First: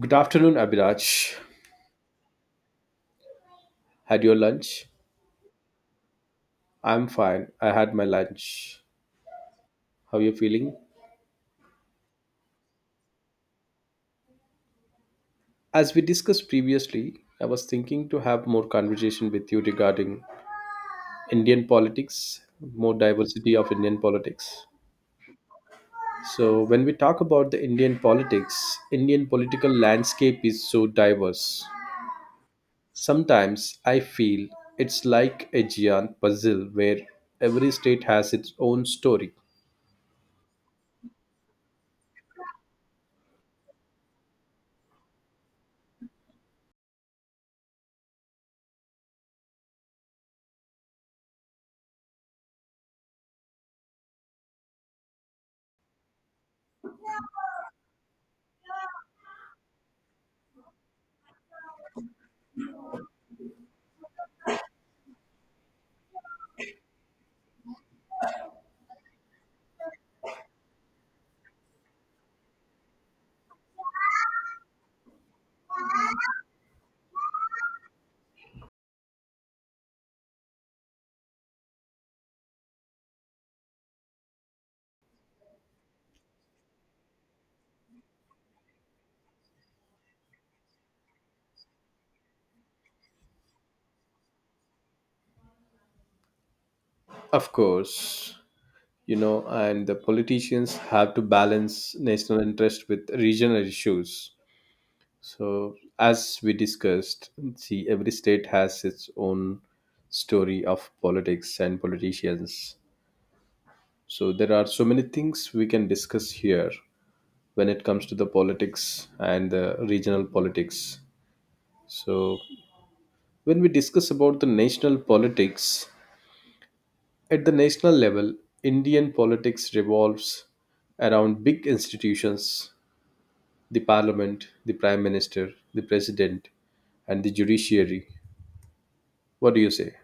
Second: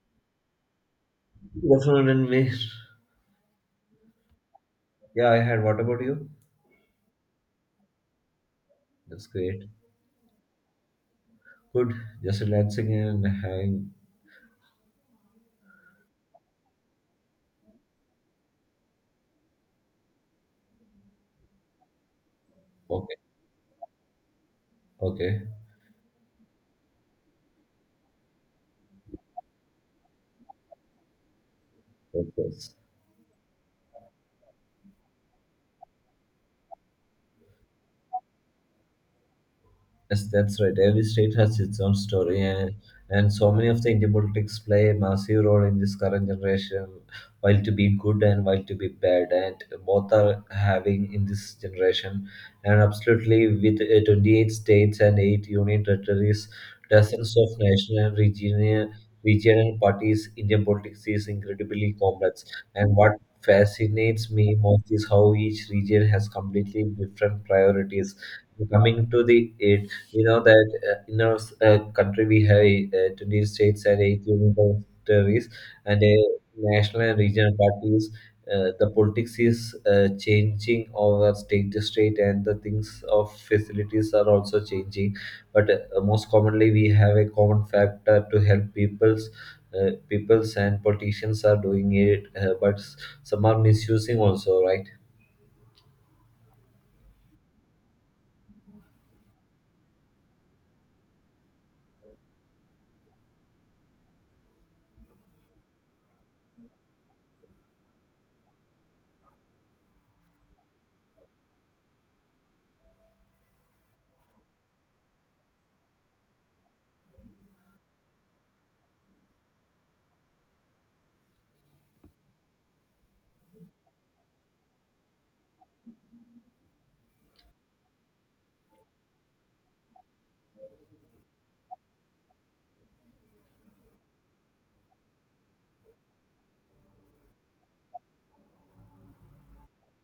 Good afternoon, Abhiraj. Good afternoon, and me. Had your lunch? Yeah, I had. What about you? I'm fine. I had my lunch. That's great. How are you feeling? Good. Just relaxing and hang. As we discussed previously, I was thinking to have more conversation with you regarding Indian politics, more Okay. diversity of Indian politics. Okay. So, when we talk about the Indian politics, Indian political landscape is so diverse. Focus. Sometimes I feel it's like a giant puzzle where every state has its own story. Yes, that's right. Every state has its own story, and so many of the Indian politics play a massive role in this current generation, while to be good and while to be bad, and both are having in this generation. And absolutely, with 28 states and 8 union territories, dozens of national regional parties, Indian politics is incredibly complex. And what fascinates me most is how each region has completely different priorities coming to the you know that in our country we have 20 states and 18 territories and national and regional parties. The politics is changing over state to state, and the things of facilities are also changing. But most commonly we have a common factor to help people's, peoples and politicians are doing it, but some are misusing also, right? Of course, and the politicians have to balance national interest with regional issues. So, as we discussed, see, every state has its own story of politics and politicians. So, there are so many things we can discuss here when it comes to the politics and the regional politics. So, when we discuss about the national politics, at the national level, Indian politics revolves around big institutions, the parliament, the prime minister, the president, and the judiciary. What do you say?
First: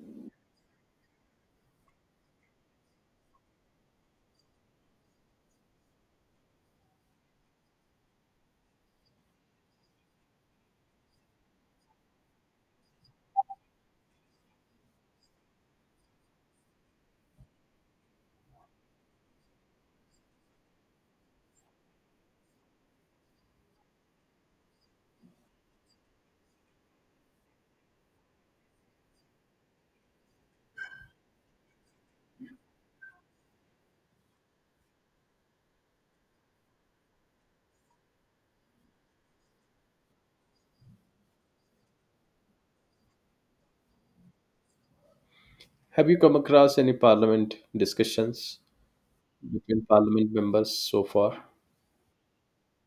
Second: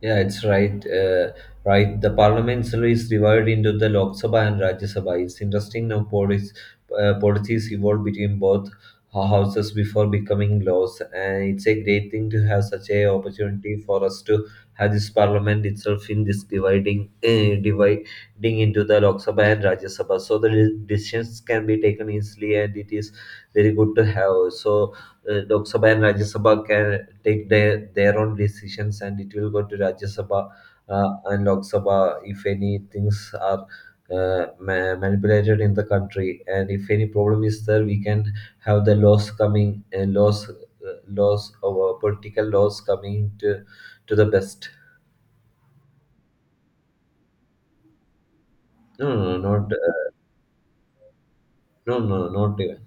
Yeah, it's right. Right. The parliamentary is divided into the Lok Sabha and Rajya Sabha. It's interesting. Now, policies evolved between both houses before becoming laws, and it's a great thing to have such a opportunity for us to have this parliament itself in this dividing, dividing into the Lok Sabha and Rajya Sabha. So the decisions can be taken easily, and it is very good to have. So Lok Sabha and Rajya Sabha can take their own decisions, and it will go to Rajya Sabha and Lok Sabha if any things are manipulated in the country, and if any problem is there, we can have the laws coming and laws our political laws coming to the best. Have you come across any parliament discussions No, no, no, not, between parliament members so far? no, no, not even.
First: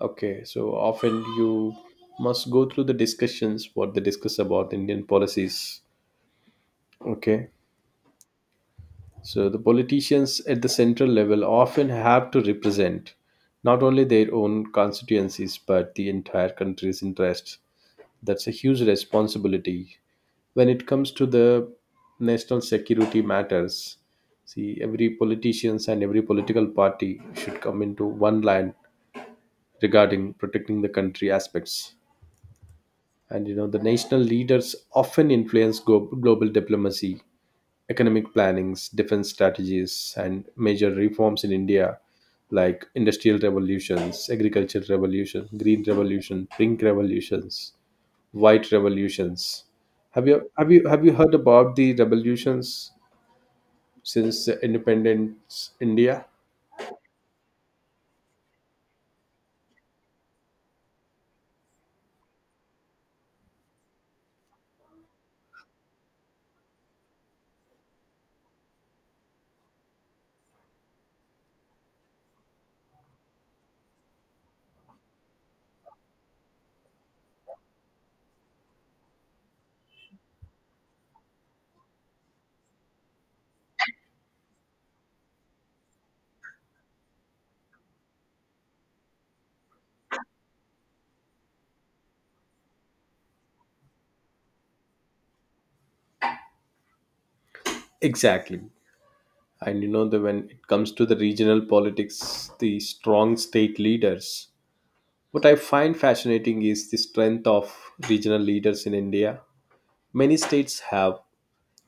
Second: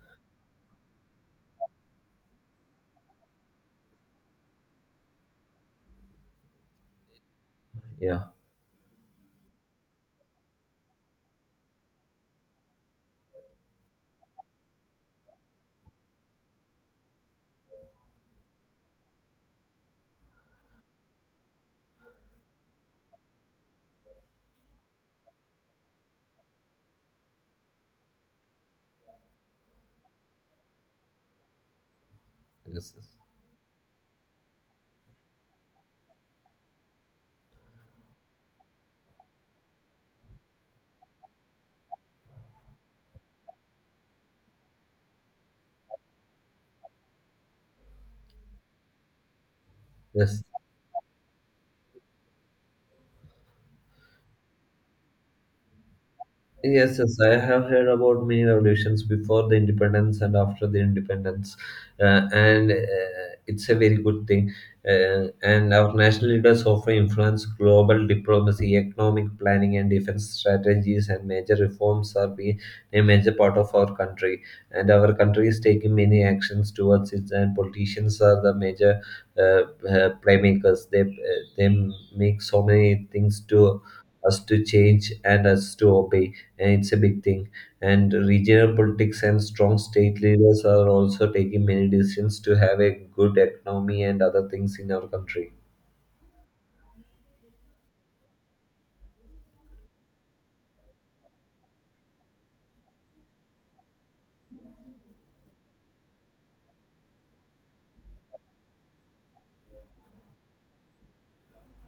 Okay, so often you must go through the discussions, what they discuss about Indian policies. Okay, Yeah. so the politicians at the central level often have to represent not only their own constituencies but the entire country's interests. That's a huge responsibility when it comes to the national security matters. See, every politicians and every political party should come into one line regarding protecting the country aspects. Yes. Yes. And you know the national leaders often influence global diplomacy, economic plannings, defense strategies, and major reforms in India, like industrial revolutions, agricultural revolution, green revolution, pink revolutions, white revolutions. Have Yes. you have you have you heard about the revolutions since the independence India? Yes, yes, I have heard about many revolutions before the independence and after the independence, and it's a very good thing. And our national leaders often influence global diplomacy, economic planning, and defense strategies. And major reforms are being a major part of our country. And our country is taking many actions towards it. And politicians are the major playmakers. They make so many things to us to change and us to obey, and it's a big thing. And regional politics and strong state leaders are also taking many decisions to have a good economy and other things in our country. Exactly. And you know that when it comes to the regional politics, the strong state leaders. What I find fascinating is the strength of regional leaders in India. Many states have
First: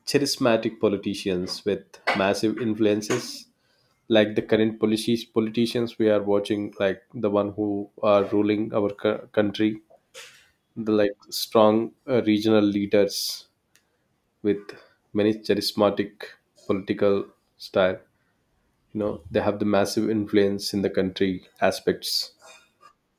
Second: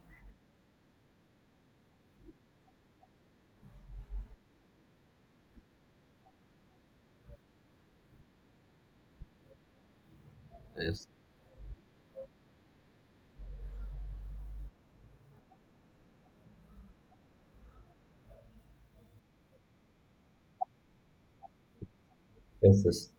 charismatic politicians with massive influences, like the current policies, politicians we are watching, like the one who are ruling our country, the Yes, like strong regional leaders with many charismatic political style. You know, they have the massive influence in the country aspects. yes, yes,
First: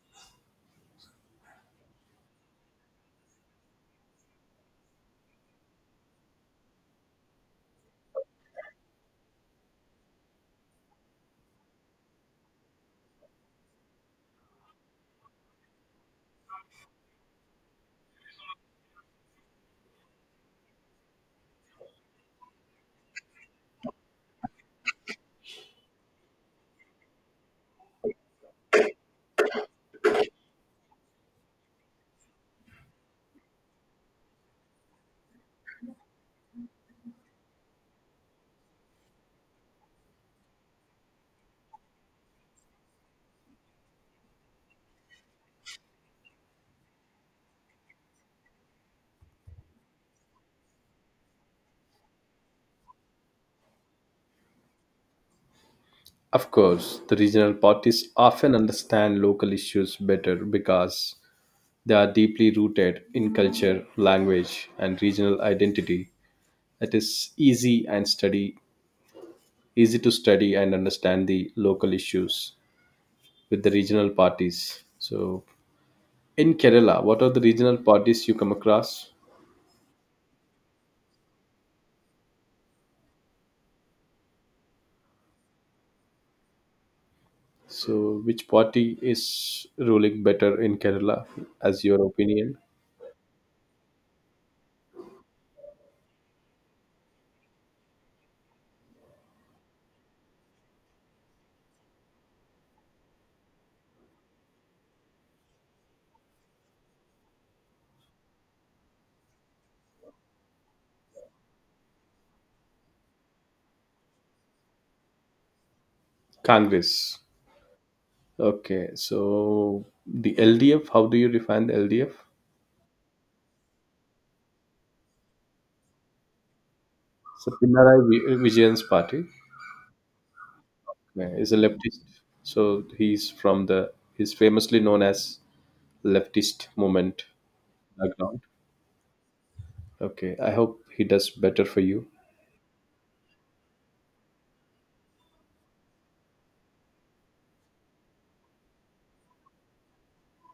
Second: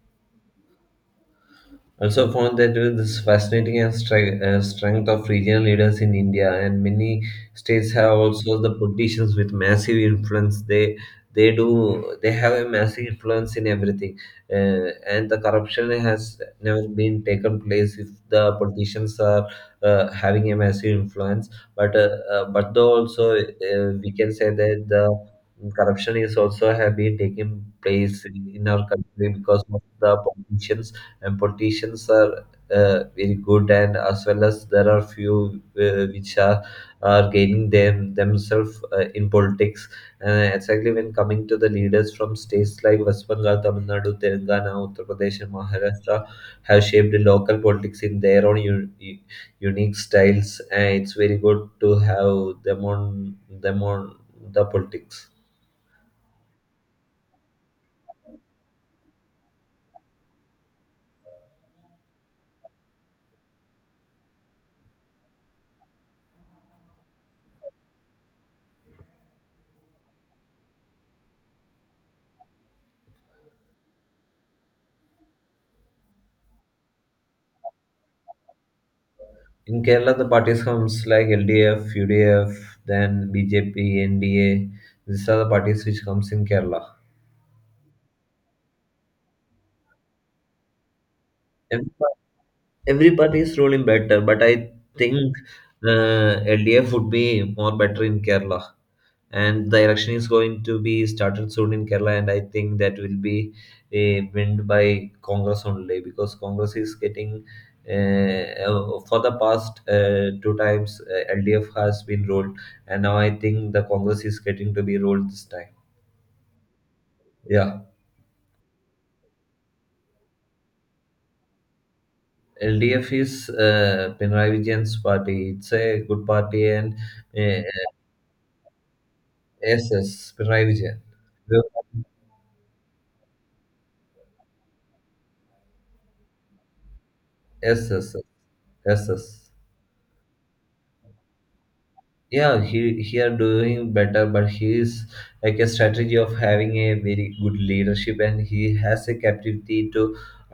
also found that with this fascinating and strength of regional leaders in India, and many states have also the politicians with massive influence. They have a massive influence in everything, and the corruption has never been taken place if the politicians are having a massive influence. But though also we can say that the corruption is also have been taking place in our country because of the politicians, and politicians are very good and as well as there are few which are gaining themselves in politics, exactly when coming to the leaders from states like West Bengal, Tamil Nadu, Telangana, Uttar Pradesh, and Maharashtra have shaped the local politics in their own unique styles, and it's very good to have them on them on the politics. Of course, the regional parties often understand local issues better because they are deeply rooted in culture, language, and regional identity. It is easy to study and understand the local issues with the regional parties. So, in Kerala, what are the regional parties you come across? In Kerala, the parties comes like LDF, UDF, then BJP, NDA. These are the parties which comes in Kerala. So, which party is ruling better in Kerala, as Every your par- opinion? every party is ruling better, but I think LDF would be more better in Kerala. And the election is going to be started soon in Kerala, and I think that will be a win by Congress only, because Congress is getting, for the past two times LDF has been rolled, and now I think the Congress is getting to be rolled this time. Congress. Yeah, Okay, so the LDF, how do you define the LDF? LDF is Pinarayi Vijayan's party. It's a good party, and So, uh, Pinarayi Vijayan's party SS Pinarayi Vijayan. Is a leftist. So, he's he's famously known as leftist movement Yes, yes, background. yes. Yes. Okay, I hope he does better for you. Yeah, he are doing better, but he is like a strategy of having a very good leadership, and he has a capacity to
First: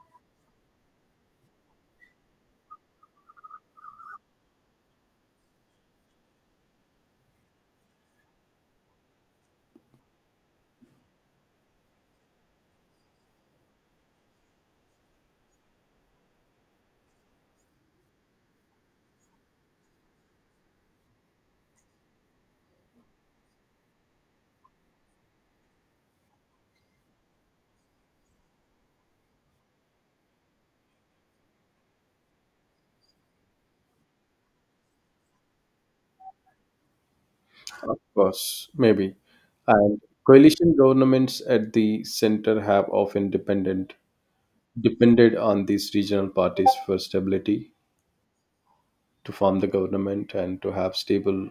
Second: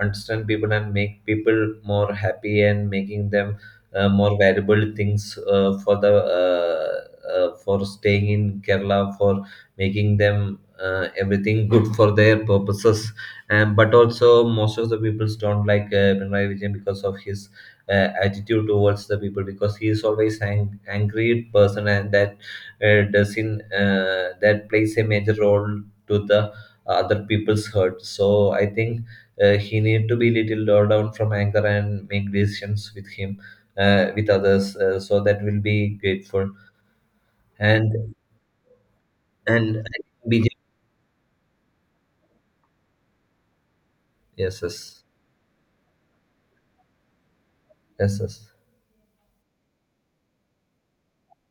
understand people and make people more happy and making them more valuable things for the, uh, for staying in Kerala, for making them everything good for their purposes. And but also most of the people don't like Pinarayi Vijayan because of his attitude towards the people, because he is always an angry person, and that doesn't, that plays a major role to the other people's hurt. So I think he need to be little lower down from anger and make decisions with him, with others, so that will be grateful. Of and course, maybe. and And BJ. coalition governments at the center have often dependent Yes, yes, depended on these regional parties for stability yes, yes. to form the government and to have stable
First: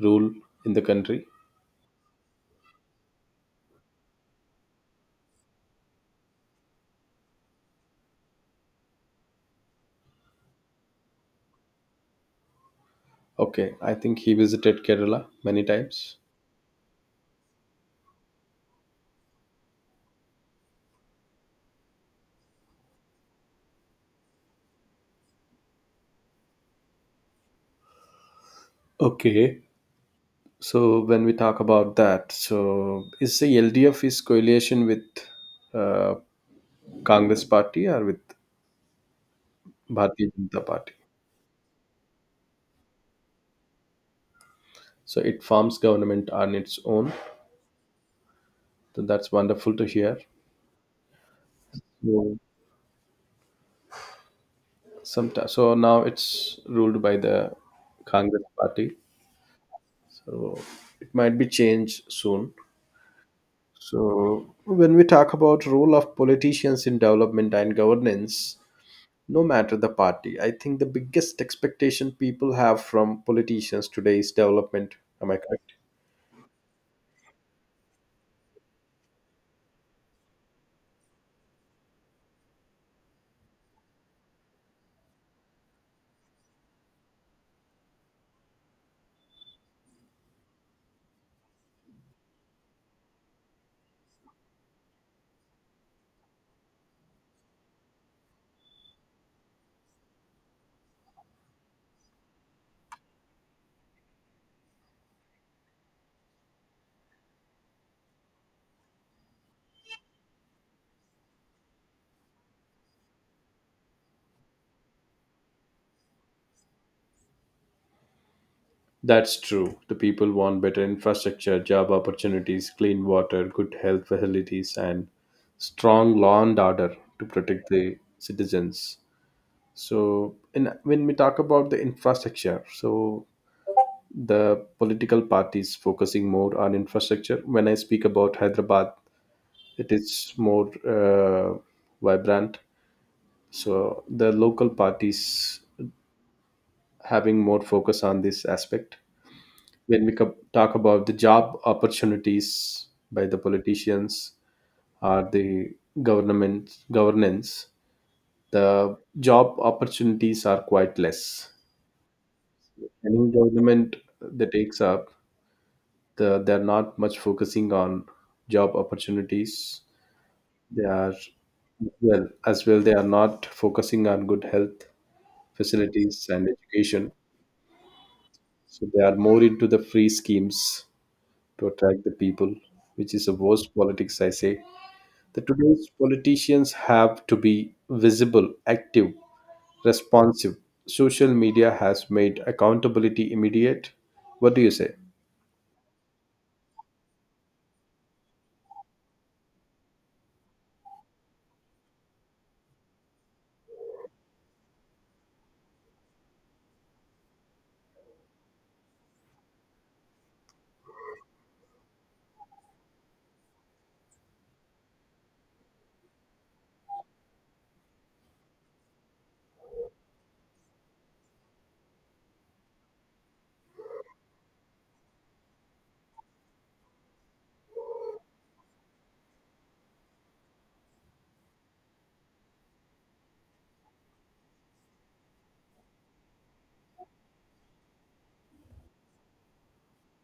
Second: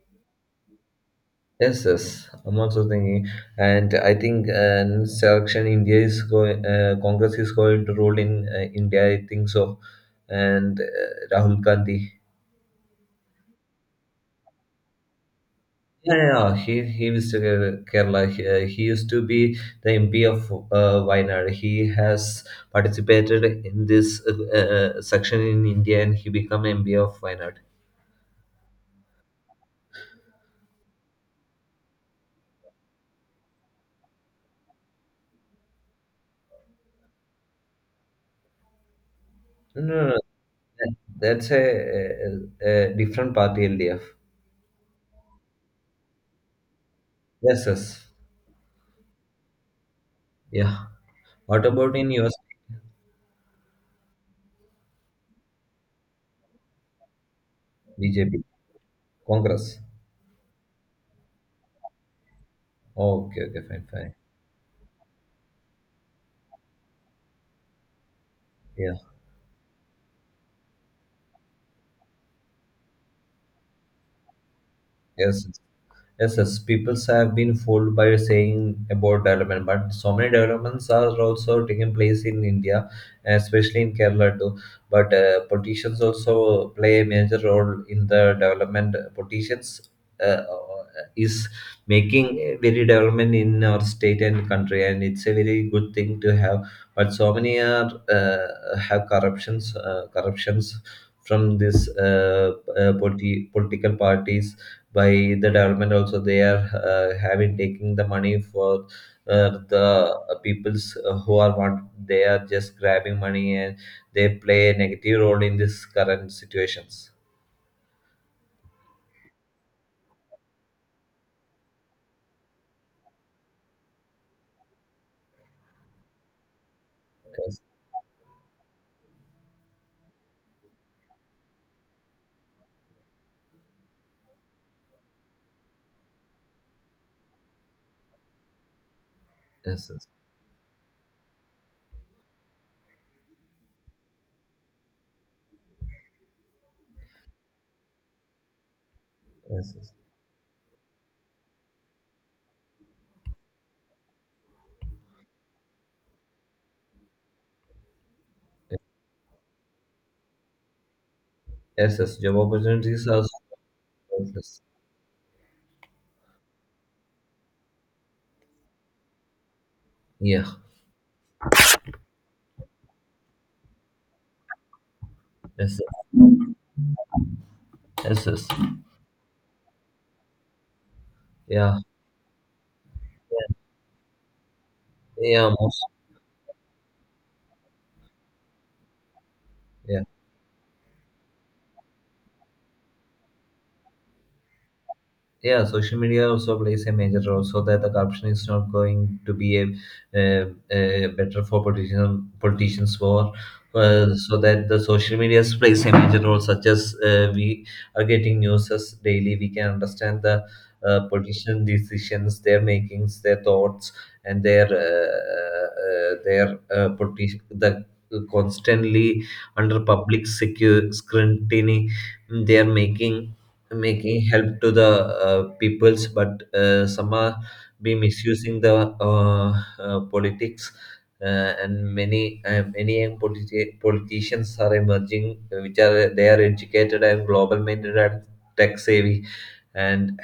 rule in the country. Yes, yes, I'm also thinking, and I think next election India is going, Congress is going to rule in India. I think so, and Rahul Gandhi. Okay, I think he visited Kerala many Yeah, times. yeah, yeah, he visited Kerala. He used to be the MP of Wayanad. He has participated in this section in India, and he became MP of Wayanad. Okay, so when we talk about that, so is the LDF is coalition with uh, Congress party or with No, no, no. Bharatiya Janata Party? that- That's a different party, LDF. So it forms government on its own. Yes, yes, So that's wonderful to hear. yeah. What about in your So, sometimes, so now it's ruled by the BJP, Congress party. Congress. So it might be changed soon. Oh, okay, okay, fine, fine. So when we talk about role of politicians in development and governance, Yeah, no matter the party, I think the biggest expectation people have from politicians today is development. Am I yes, correct? yes, yes, people have been fooled by saying about development, but so many developments are also taking place in India, especially in Kerala too. But politicians also play a major role in the development. Politicians uh, uh, is making very development in our state and country, and it's a very good thing to have. But so many are have corruptions, corruptions from this political parties, by the development also they are having taking the money for the peoples who are want, they are just grabbing money and they play a negative role in this current situations. That's true. The people want better infrastructure, job opportunities, clean water, good health facilities, and strong law and order to Yes, protect the citizens. So, when we talk about the infrastructure, so the political parties focusing more on infrastructure. When I speak about Hyderabad, yes, it yes, is more vibrant. So, the local parties having more focus on this aspect yes, yes. when we talk about the job opportunities by the politicians or the government governance, the job opportunities are quite less. Yes, yes. Job opportunities are so Any government that countless. takes up, the, they're not much focusing on job opportunities. Yeah, They are well as well. They are not focusing on good health yes, yes, facilities and education. yes, yes. So they are more into the free schemes to Yeah, attract the people, which is a yeah, worst politics, I say. The yeah, most. today's politicians have to be visible, active, Yeah, responsive. Social media has made accountability immediate. What do you say? yeah, social media also plays a major role so that the corruption is not going to be a, uh, better for politicians more, so that the social media plays a major role, such as we are getting news as daily we can understand the politician decisions, their makings, their thoughts, and the constantly under public scrutiny. They are making help to the peoples, but some are be misusing the politics, and many young politicians are emerging, which are they are educated and global minded and tech savvy, and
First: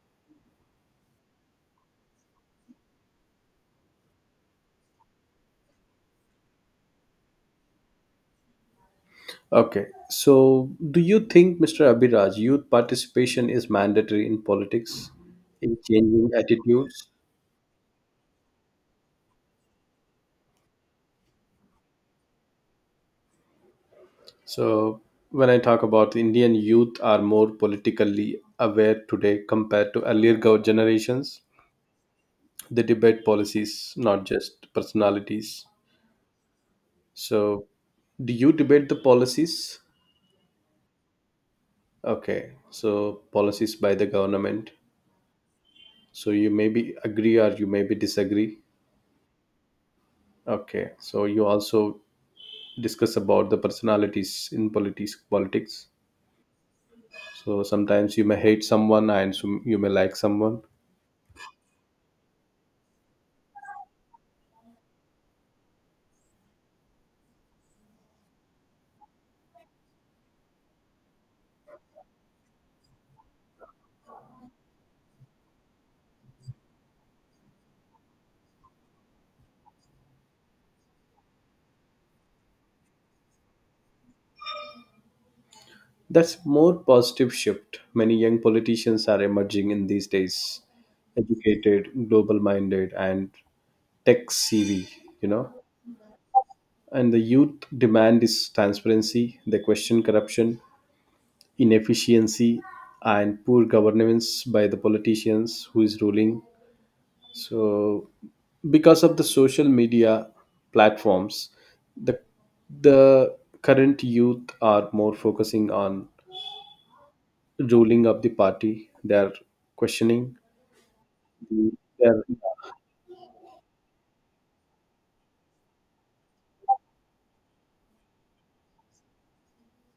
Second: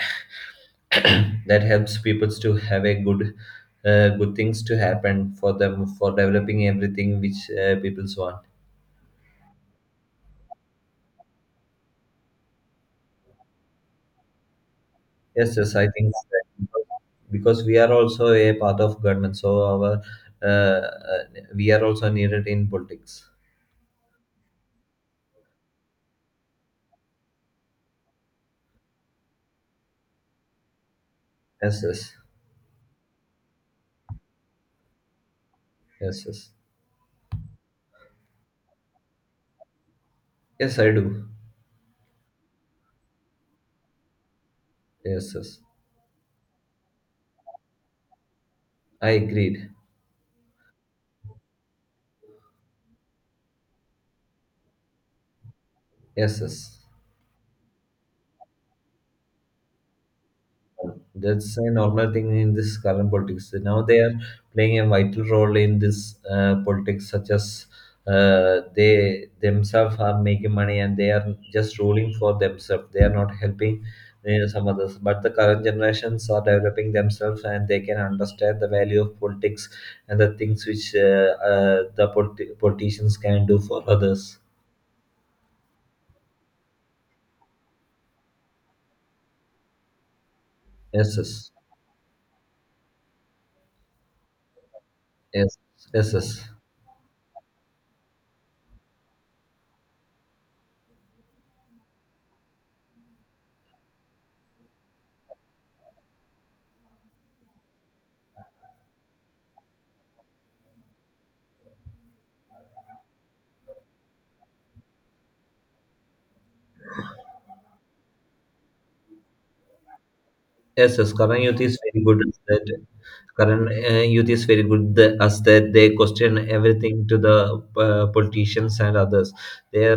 that helps peoples to have a good things to happen for them, for developing everything which peoples want. Okay. So, do you think, Mr. Abhiraj, youth participation is mandatory in politics, Yes, yes, in I think changing that, attitudes? because we are also a part of government, so our uh, uh, we are also needed in politics. So, when I talk about Indian youth are more politically aware today compared to earlier generations, Yes, yes, they debate policies, not just personalities. yes, yes, So, do you debate the policies? yes, I do. Okay, so policies by the government. Yes, yes, So you maybe agree or you maybe disagree. I agreed. Okay, so you also discuss about the personalities in politics. Yes, yes. So sometimes you may hate someone and you may like someone. That's a normal thing in this current politics. Now they are playing a vital role in this, politics, such as they themselves are making money and they are just ruling for themselves. They are not helping some others. But the current generations are developing themselves and they can understand the value of politics and the things which, the politicians can do for others. That's more positive shift. Many young politicians are emerging in these days, Yes, yes, educated, global minded, and tech savvy. You know, yes, yes. Yes. And the youth demand is transparency. They question corruption, inefficiency, and poor governance by the politicians who is ruling. So, because of the social media platforms, the the current youth are more focusing on ruling of the party. They are questioning. Yes, yes, current youth The- is very They good as that. Current youth is very good, as that they question everything to the politicians and others. They uh,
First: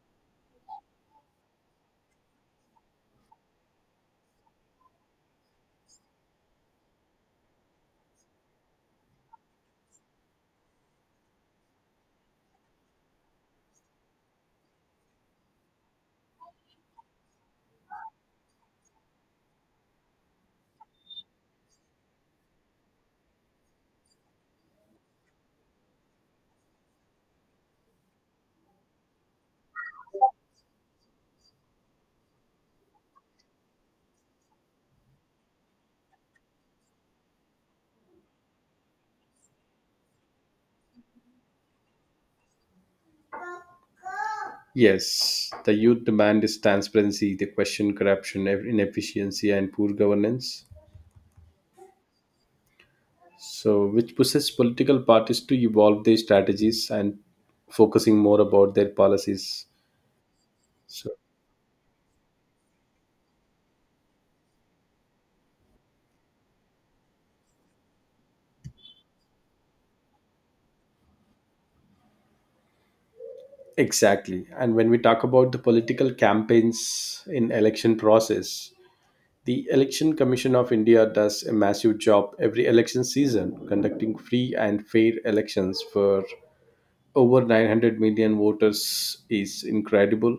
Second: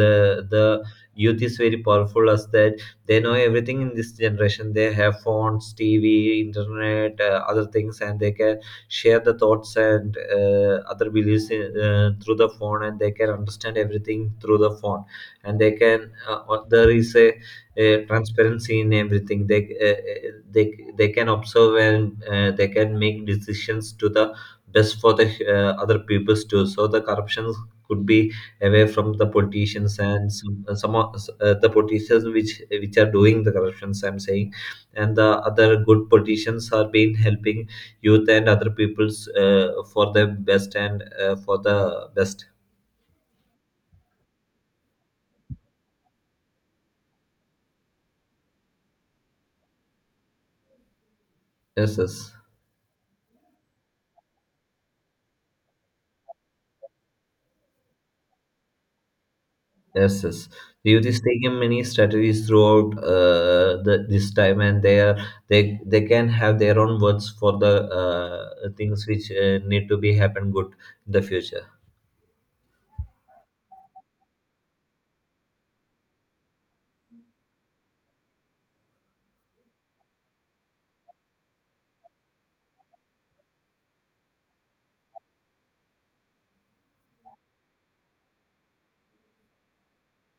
the the youth is very powerful as that they know everything in this generation. They have phones, TV, internet, other things, and they can share the thoughts and other beliefs in, through the phone, and they can understand everything through the phone. And they can there is a transparency in everything they uh, uh, they they can observe, and they can make decisions to the best for the other peoples too, so the corruption could be away from the politicians, and some of the politicians which are doing the corruptions, I'm saying, and the other good politicians are being helping youth and other peoples for the best. Yes, the youth demand is transparency. They question corruption, inefficiency, and poor governance. Yes, yes. So, which pushes political parties to evolve their strategies and focusing more about their policies. Yes, yes. Youth So, is taking many strategies throughout this time, and they are they can have their own words for the things which need to be happen good in the future. exactly. And when we talk about the political campaigns in election process, the Election Commission of India does a massive job every election season, conducting free and fair elections for over 900 million voters is incredible,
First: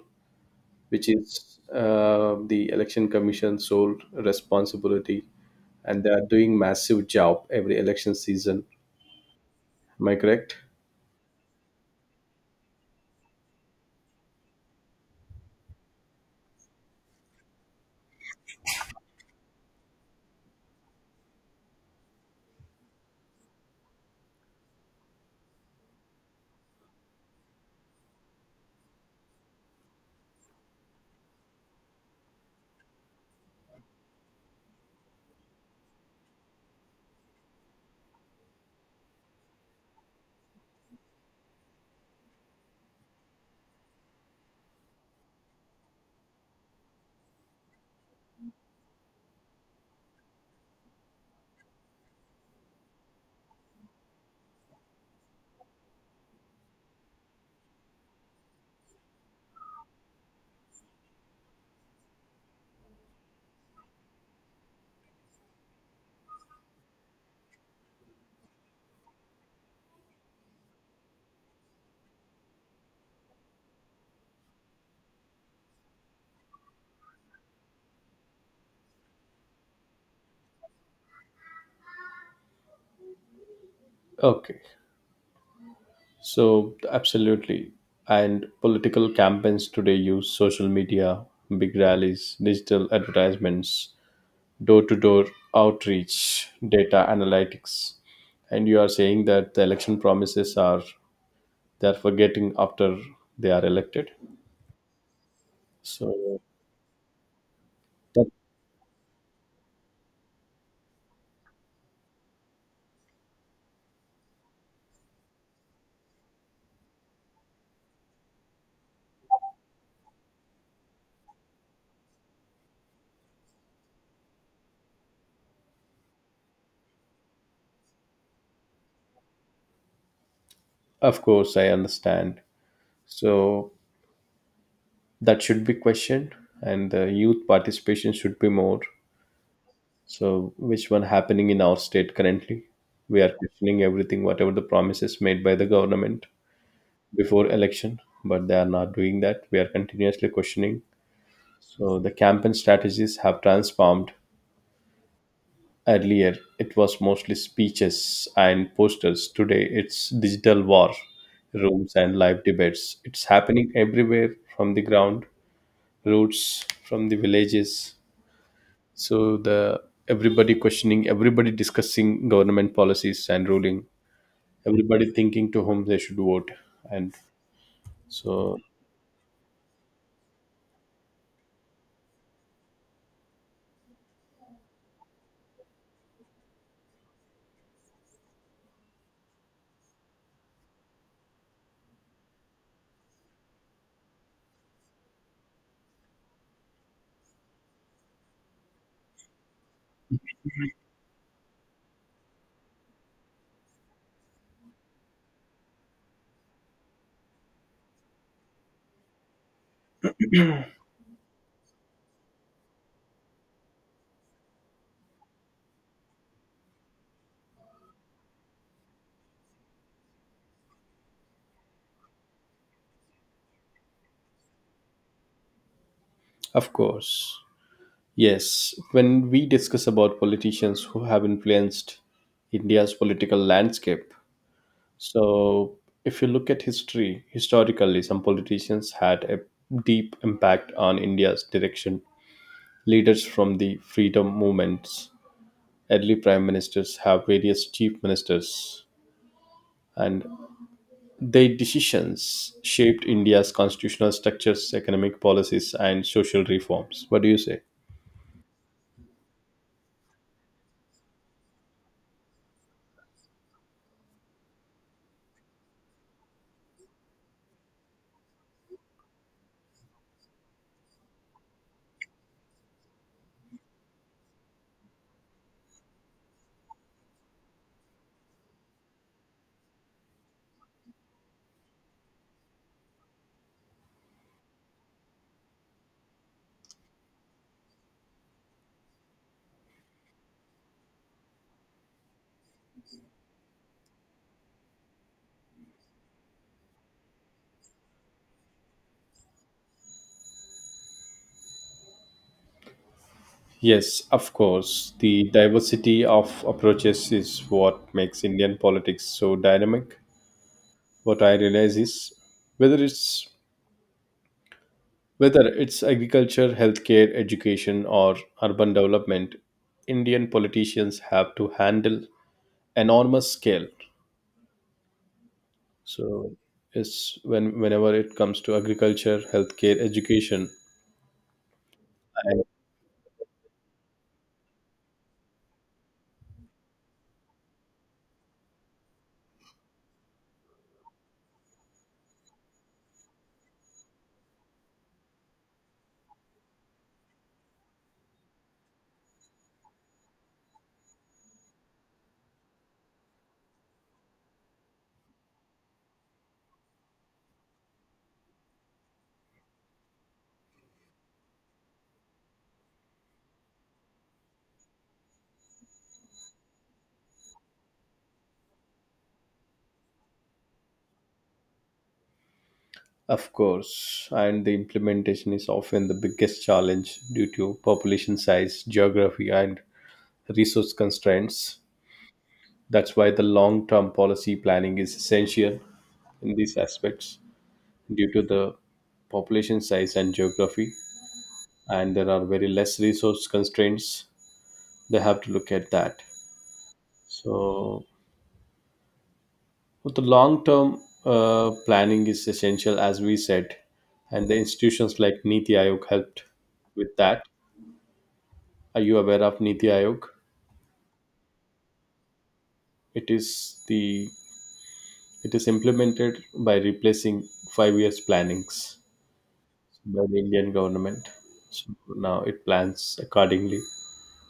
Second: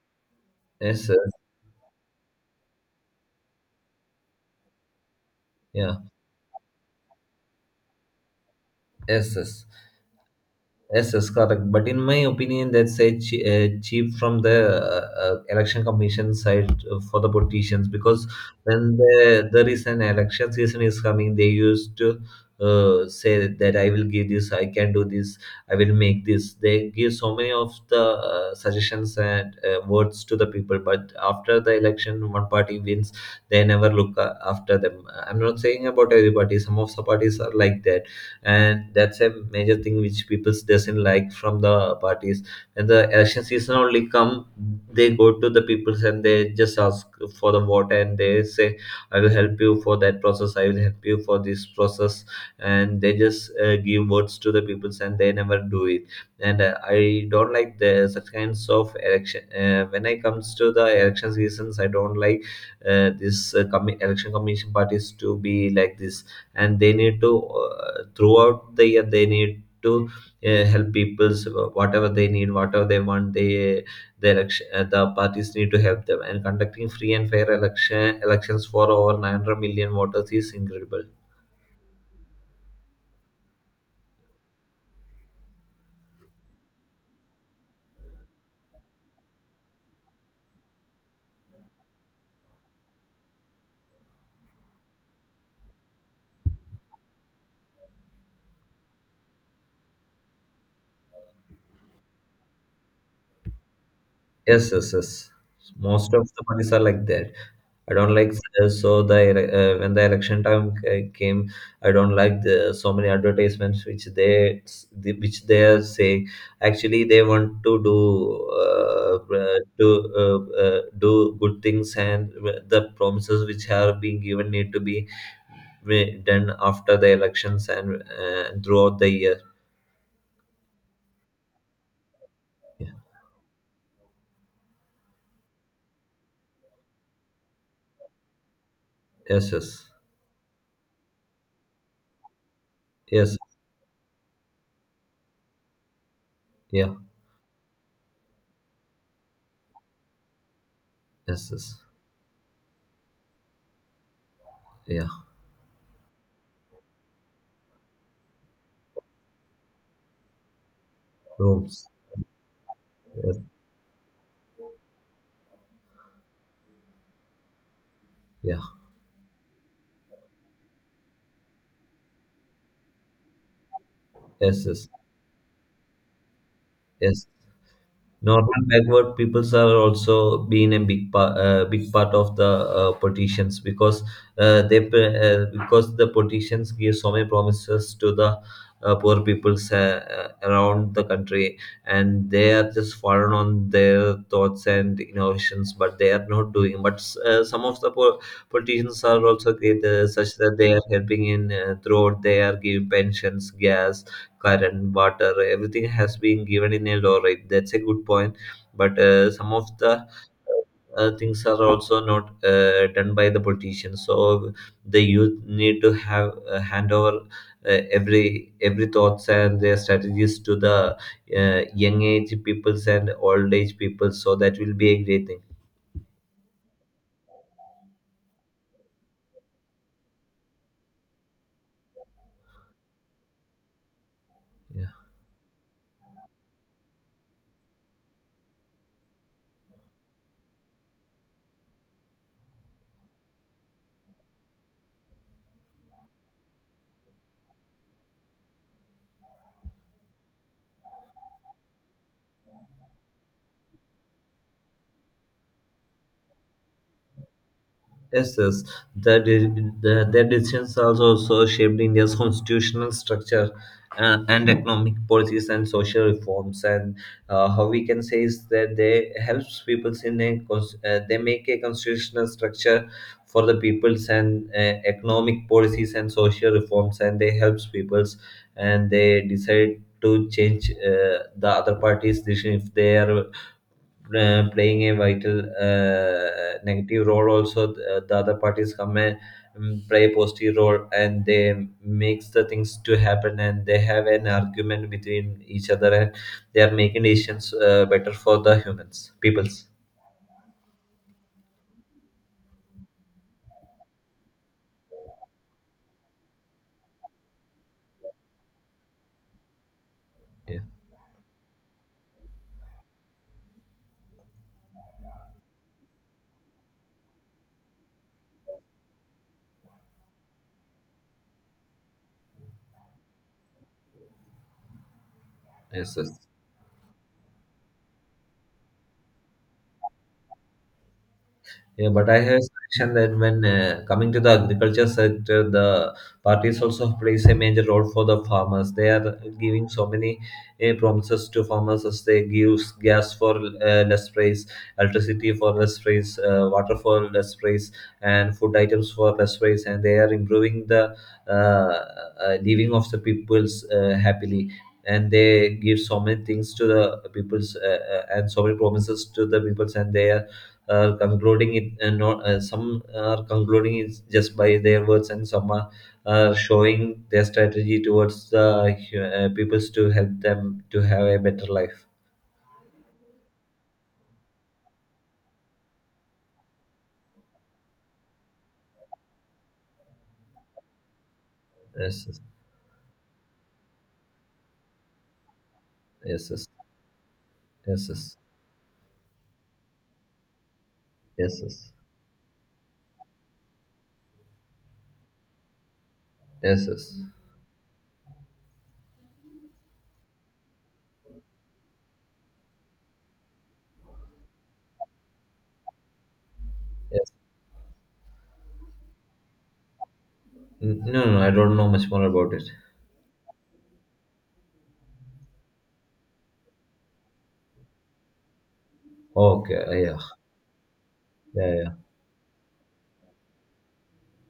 Yes, which yes. is the Election Commission's sole responsibility, Yeah, and they are doing massive job every election season. yes, yes. Am I correct? Yes, yes, correct. But in my opinion, that's a cheap from the election commission side for the politicians. Because there is an election season is coming, they used to say that I will give this, I can do this, I will make this. They give so many of the suggestions and words to the people. But after the election, one party wins, they never look after them. I'm not saying about every party. Some of the parties are like that, and that's a major thing which people doesn't like from the parties. When the election season only come, they go to the people and they just ask for the vote, and they say I will help you for that process, I will help you for this process, and they just give votes to the people and they never do it. And I don't like the such kinds of election. When I comes to the election seasons, I don't like this election commission parties to be like this. And they need to, throughout the year, they need to help people's, whatever they need, whatever they want, they the election the parties need to help them. And conducting free and fair elections for over 900 million voters is incredible. Okay, so absolutely. And political campaigns today use social media, big rallies, digital advertisements, door to door outreach, data analytics. And you are saying that the election promises are they are forgetting after they are elected. Yes, yes, yes, most of So the parties are like that. I don't that, like so when the election time came, I don't like the so many advertisements which which they are saying. Actually, they want to do do uh, do good things, and the promises which are being given need to be done after the elections and throughout the year. of course I understand. Yeah. So that should be questioned and the youth participation should be more. Yes, yes, So, which one happening in our state currently? We are yes, questioning everything, whatever the promises made by the government yeah, before election, but they are not doing that. We are continuously questioning. yes, yes, So, the campaign strategies have transformed. yeah. Earlier, it was mostly speeches and posters. Today, it's digital war Rooms, rooms and live debates. It's yes, happening everywhere from the ground, roots from the villages. yeah, So, the everybody questioning, everybody discussing government policies and ruling, yes, yes, everybody thinking to whom they should vote, and yes. so Normal backward peoples are also being a big part of the politicians. Because because the politicians give so many promises to the poor peoples around the country, and they are just foreign on their thoughts and innovations, but they are not doing. But some of the poor politicians are also great, such that they are helping in, throat, they are giving pensions, gas, current, water, everything has been given in a law. Right. That's a good point. But some of the things are also not done by the politicians. So the youth need to have, hand over every thoughts and their strategies to the young age peoples and old age people. So that will be a great thing. of course, yes. When we discuss about politicians who have influenced India's political landscape, Yeah. so if you look at history historically, some politicians had a deep impact on India's direction, leaders from the freedom movements, early prime ministers, have various chief ministers, and their decisions shaped India's constitutional structures, economic policies, and social reforms. What do you say? Yes, yes. The, de- the, their decisions also shaped India's constitutional structure, and economic policies and social reforms. And how we can say is that they helps people in a they make a constitutional structure for the peoples, and economic policies and social reforms, and they helps peoples. And they decide to change the other parties' decision if they are playing a vital negative role also, the other parties come and play a positive role, and they makes the things to happen, and they have an argument between each other, and they are making decisions better for the humans peoples. Yes, of course. The diversity of approaches is what makes Indian politics so dynamic. Yeah, What I realize is whether it's whether it's agriculture, healthcare, education, or urban development, Indian politicians have to handle enormous scale. yes, yes. So, it's whenever it comes to agriculture, healthcare, education. Yeah, but I have a suggestion that when, coming to the agriculture sector, the parties also plays a major role for the farmers. They are giving so many promises to farmers as they give gas for less price, electricity for less price, water for less price, and food items for less price, and they are improving the living of the peoples happily. And they give so many things to the peoples and so many promises to the peoples, and they are concluding it and not some are concluding it just by their words, and some are showing their strategy towards the peoples to help them to have a better life. Of course, and the implementation is often the biggest challenge due to population size, geography, and resource constraints. Yes, That's why the long term policy planning is essential yes, in yes, these aspects yes, due yes, to the population size and geography. yes, yes, yes, And there are very less resource constraints, they have to look at that. yes, yes, So, but the long term planning is essential, as we said, and the institutions like Niti Aayog helped with yes. that. Are you aware of Niti Aayog? No, no, I don't know much more about it. It is the it is implemented by replacing 5 years plannings Okay, yeah, by the Indian government. yeah, yeah, So now it plans accordingly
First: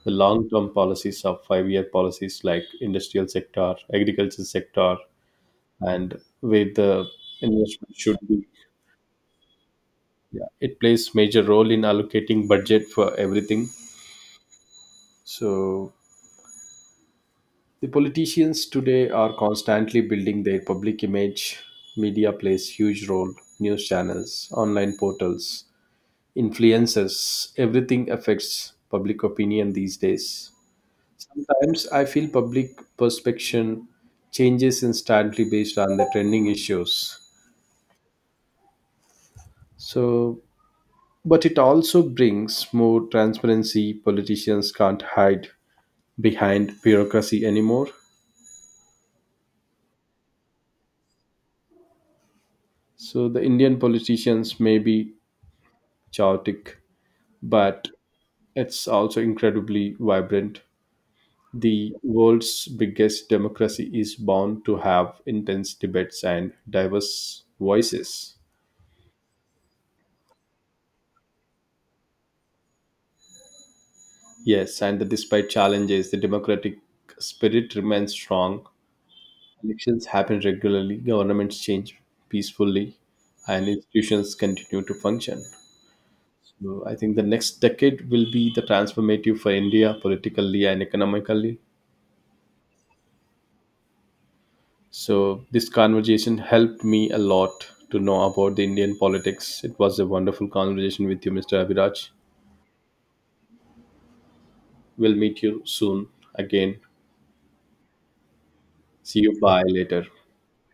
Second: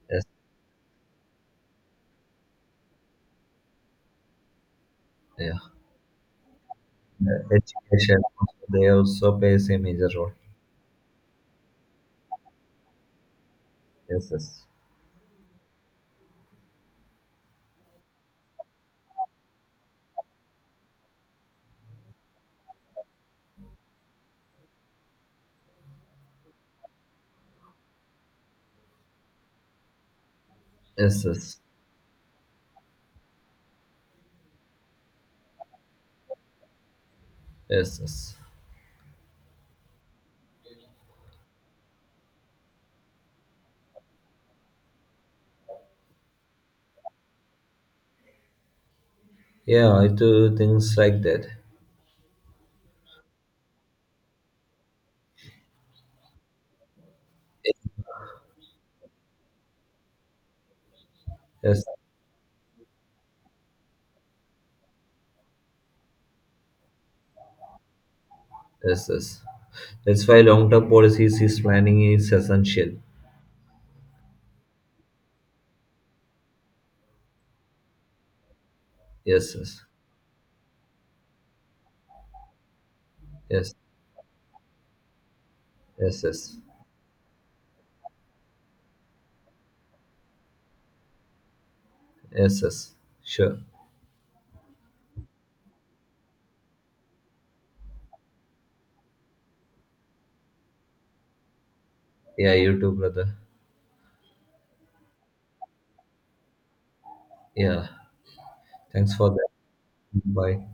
the yes, long term policies of 5 year policies like industrial sector, agriculture sector, yeah. and where the investment should Education, be. they also plays a major role. Yeah, it plays major role in allocating budget for everything. Yes, yes, So the politicians today are constantly building their public image. Media plays huge role. News channels, online portals, influencers, everything affects public opinion these days. yes, yes, yes, Sometimes I feel public perception changes instantly based on the trending issues. yes, yes, So, but it also brings more transparency. Politicians can't hide behind bureaucracy anymore. yeah, I do things like that. So the Indian politicians may be chaotic but it's also incredibly vibrant. Yes. The world's biggest democracy is bound to have intense debates and diverse voices. Yes, yes. That's why long-term policies is planning is essential. Yes, and that despite challenges, the democratic spirit remains strong. Yes, yes, Elections happen regularly, governments change peacefully, and yes, institutions continue to function. yes, yes, So I think the next decade will be the transformative for India politically and economically. yes, yes. Sure. So this conversation helped me a lot to know about the Indian politics. It was a wonderful conversation with you, Mr. Abhiraj. Yeah, you too, brother. We'll meet you soon again. Yeah. Thanks See for you. that. Bye later. Bye.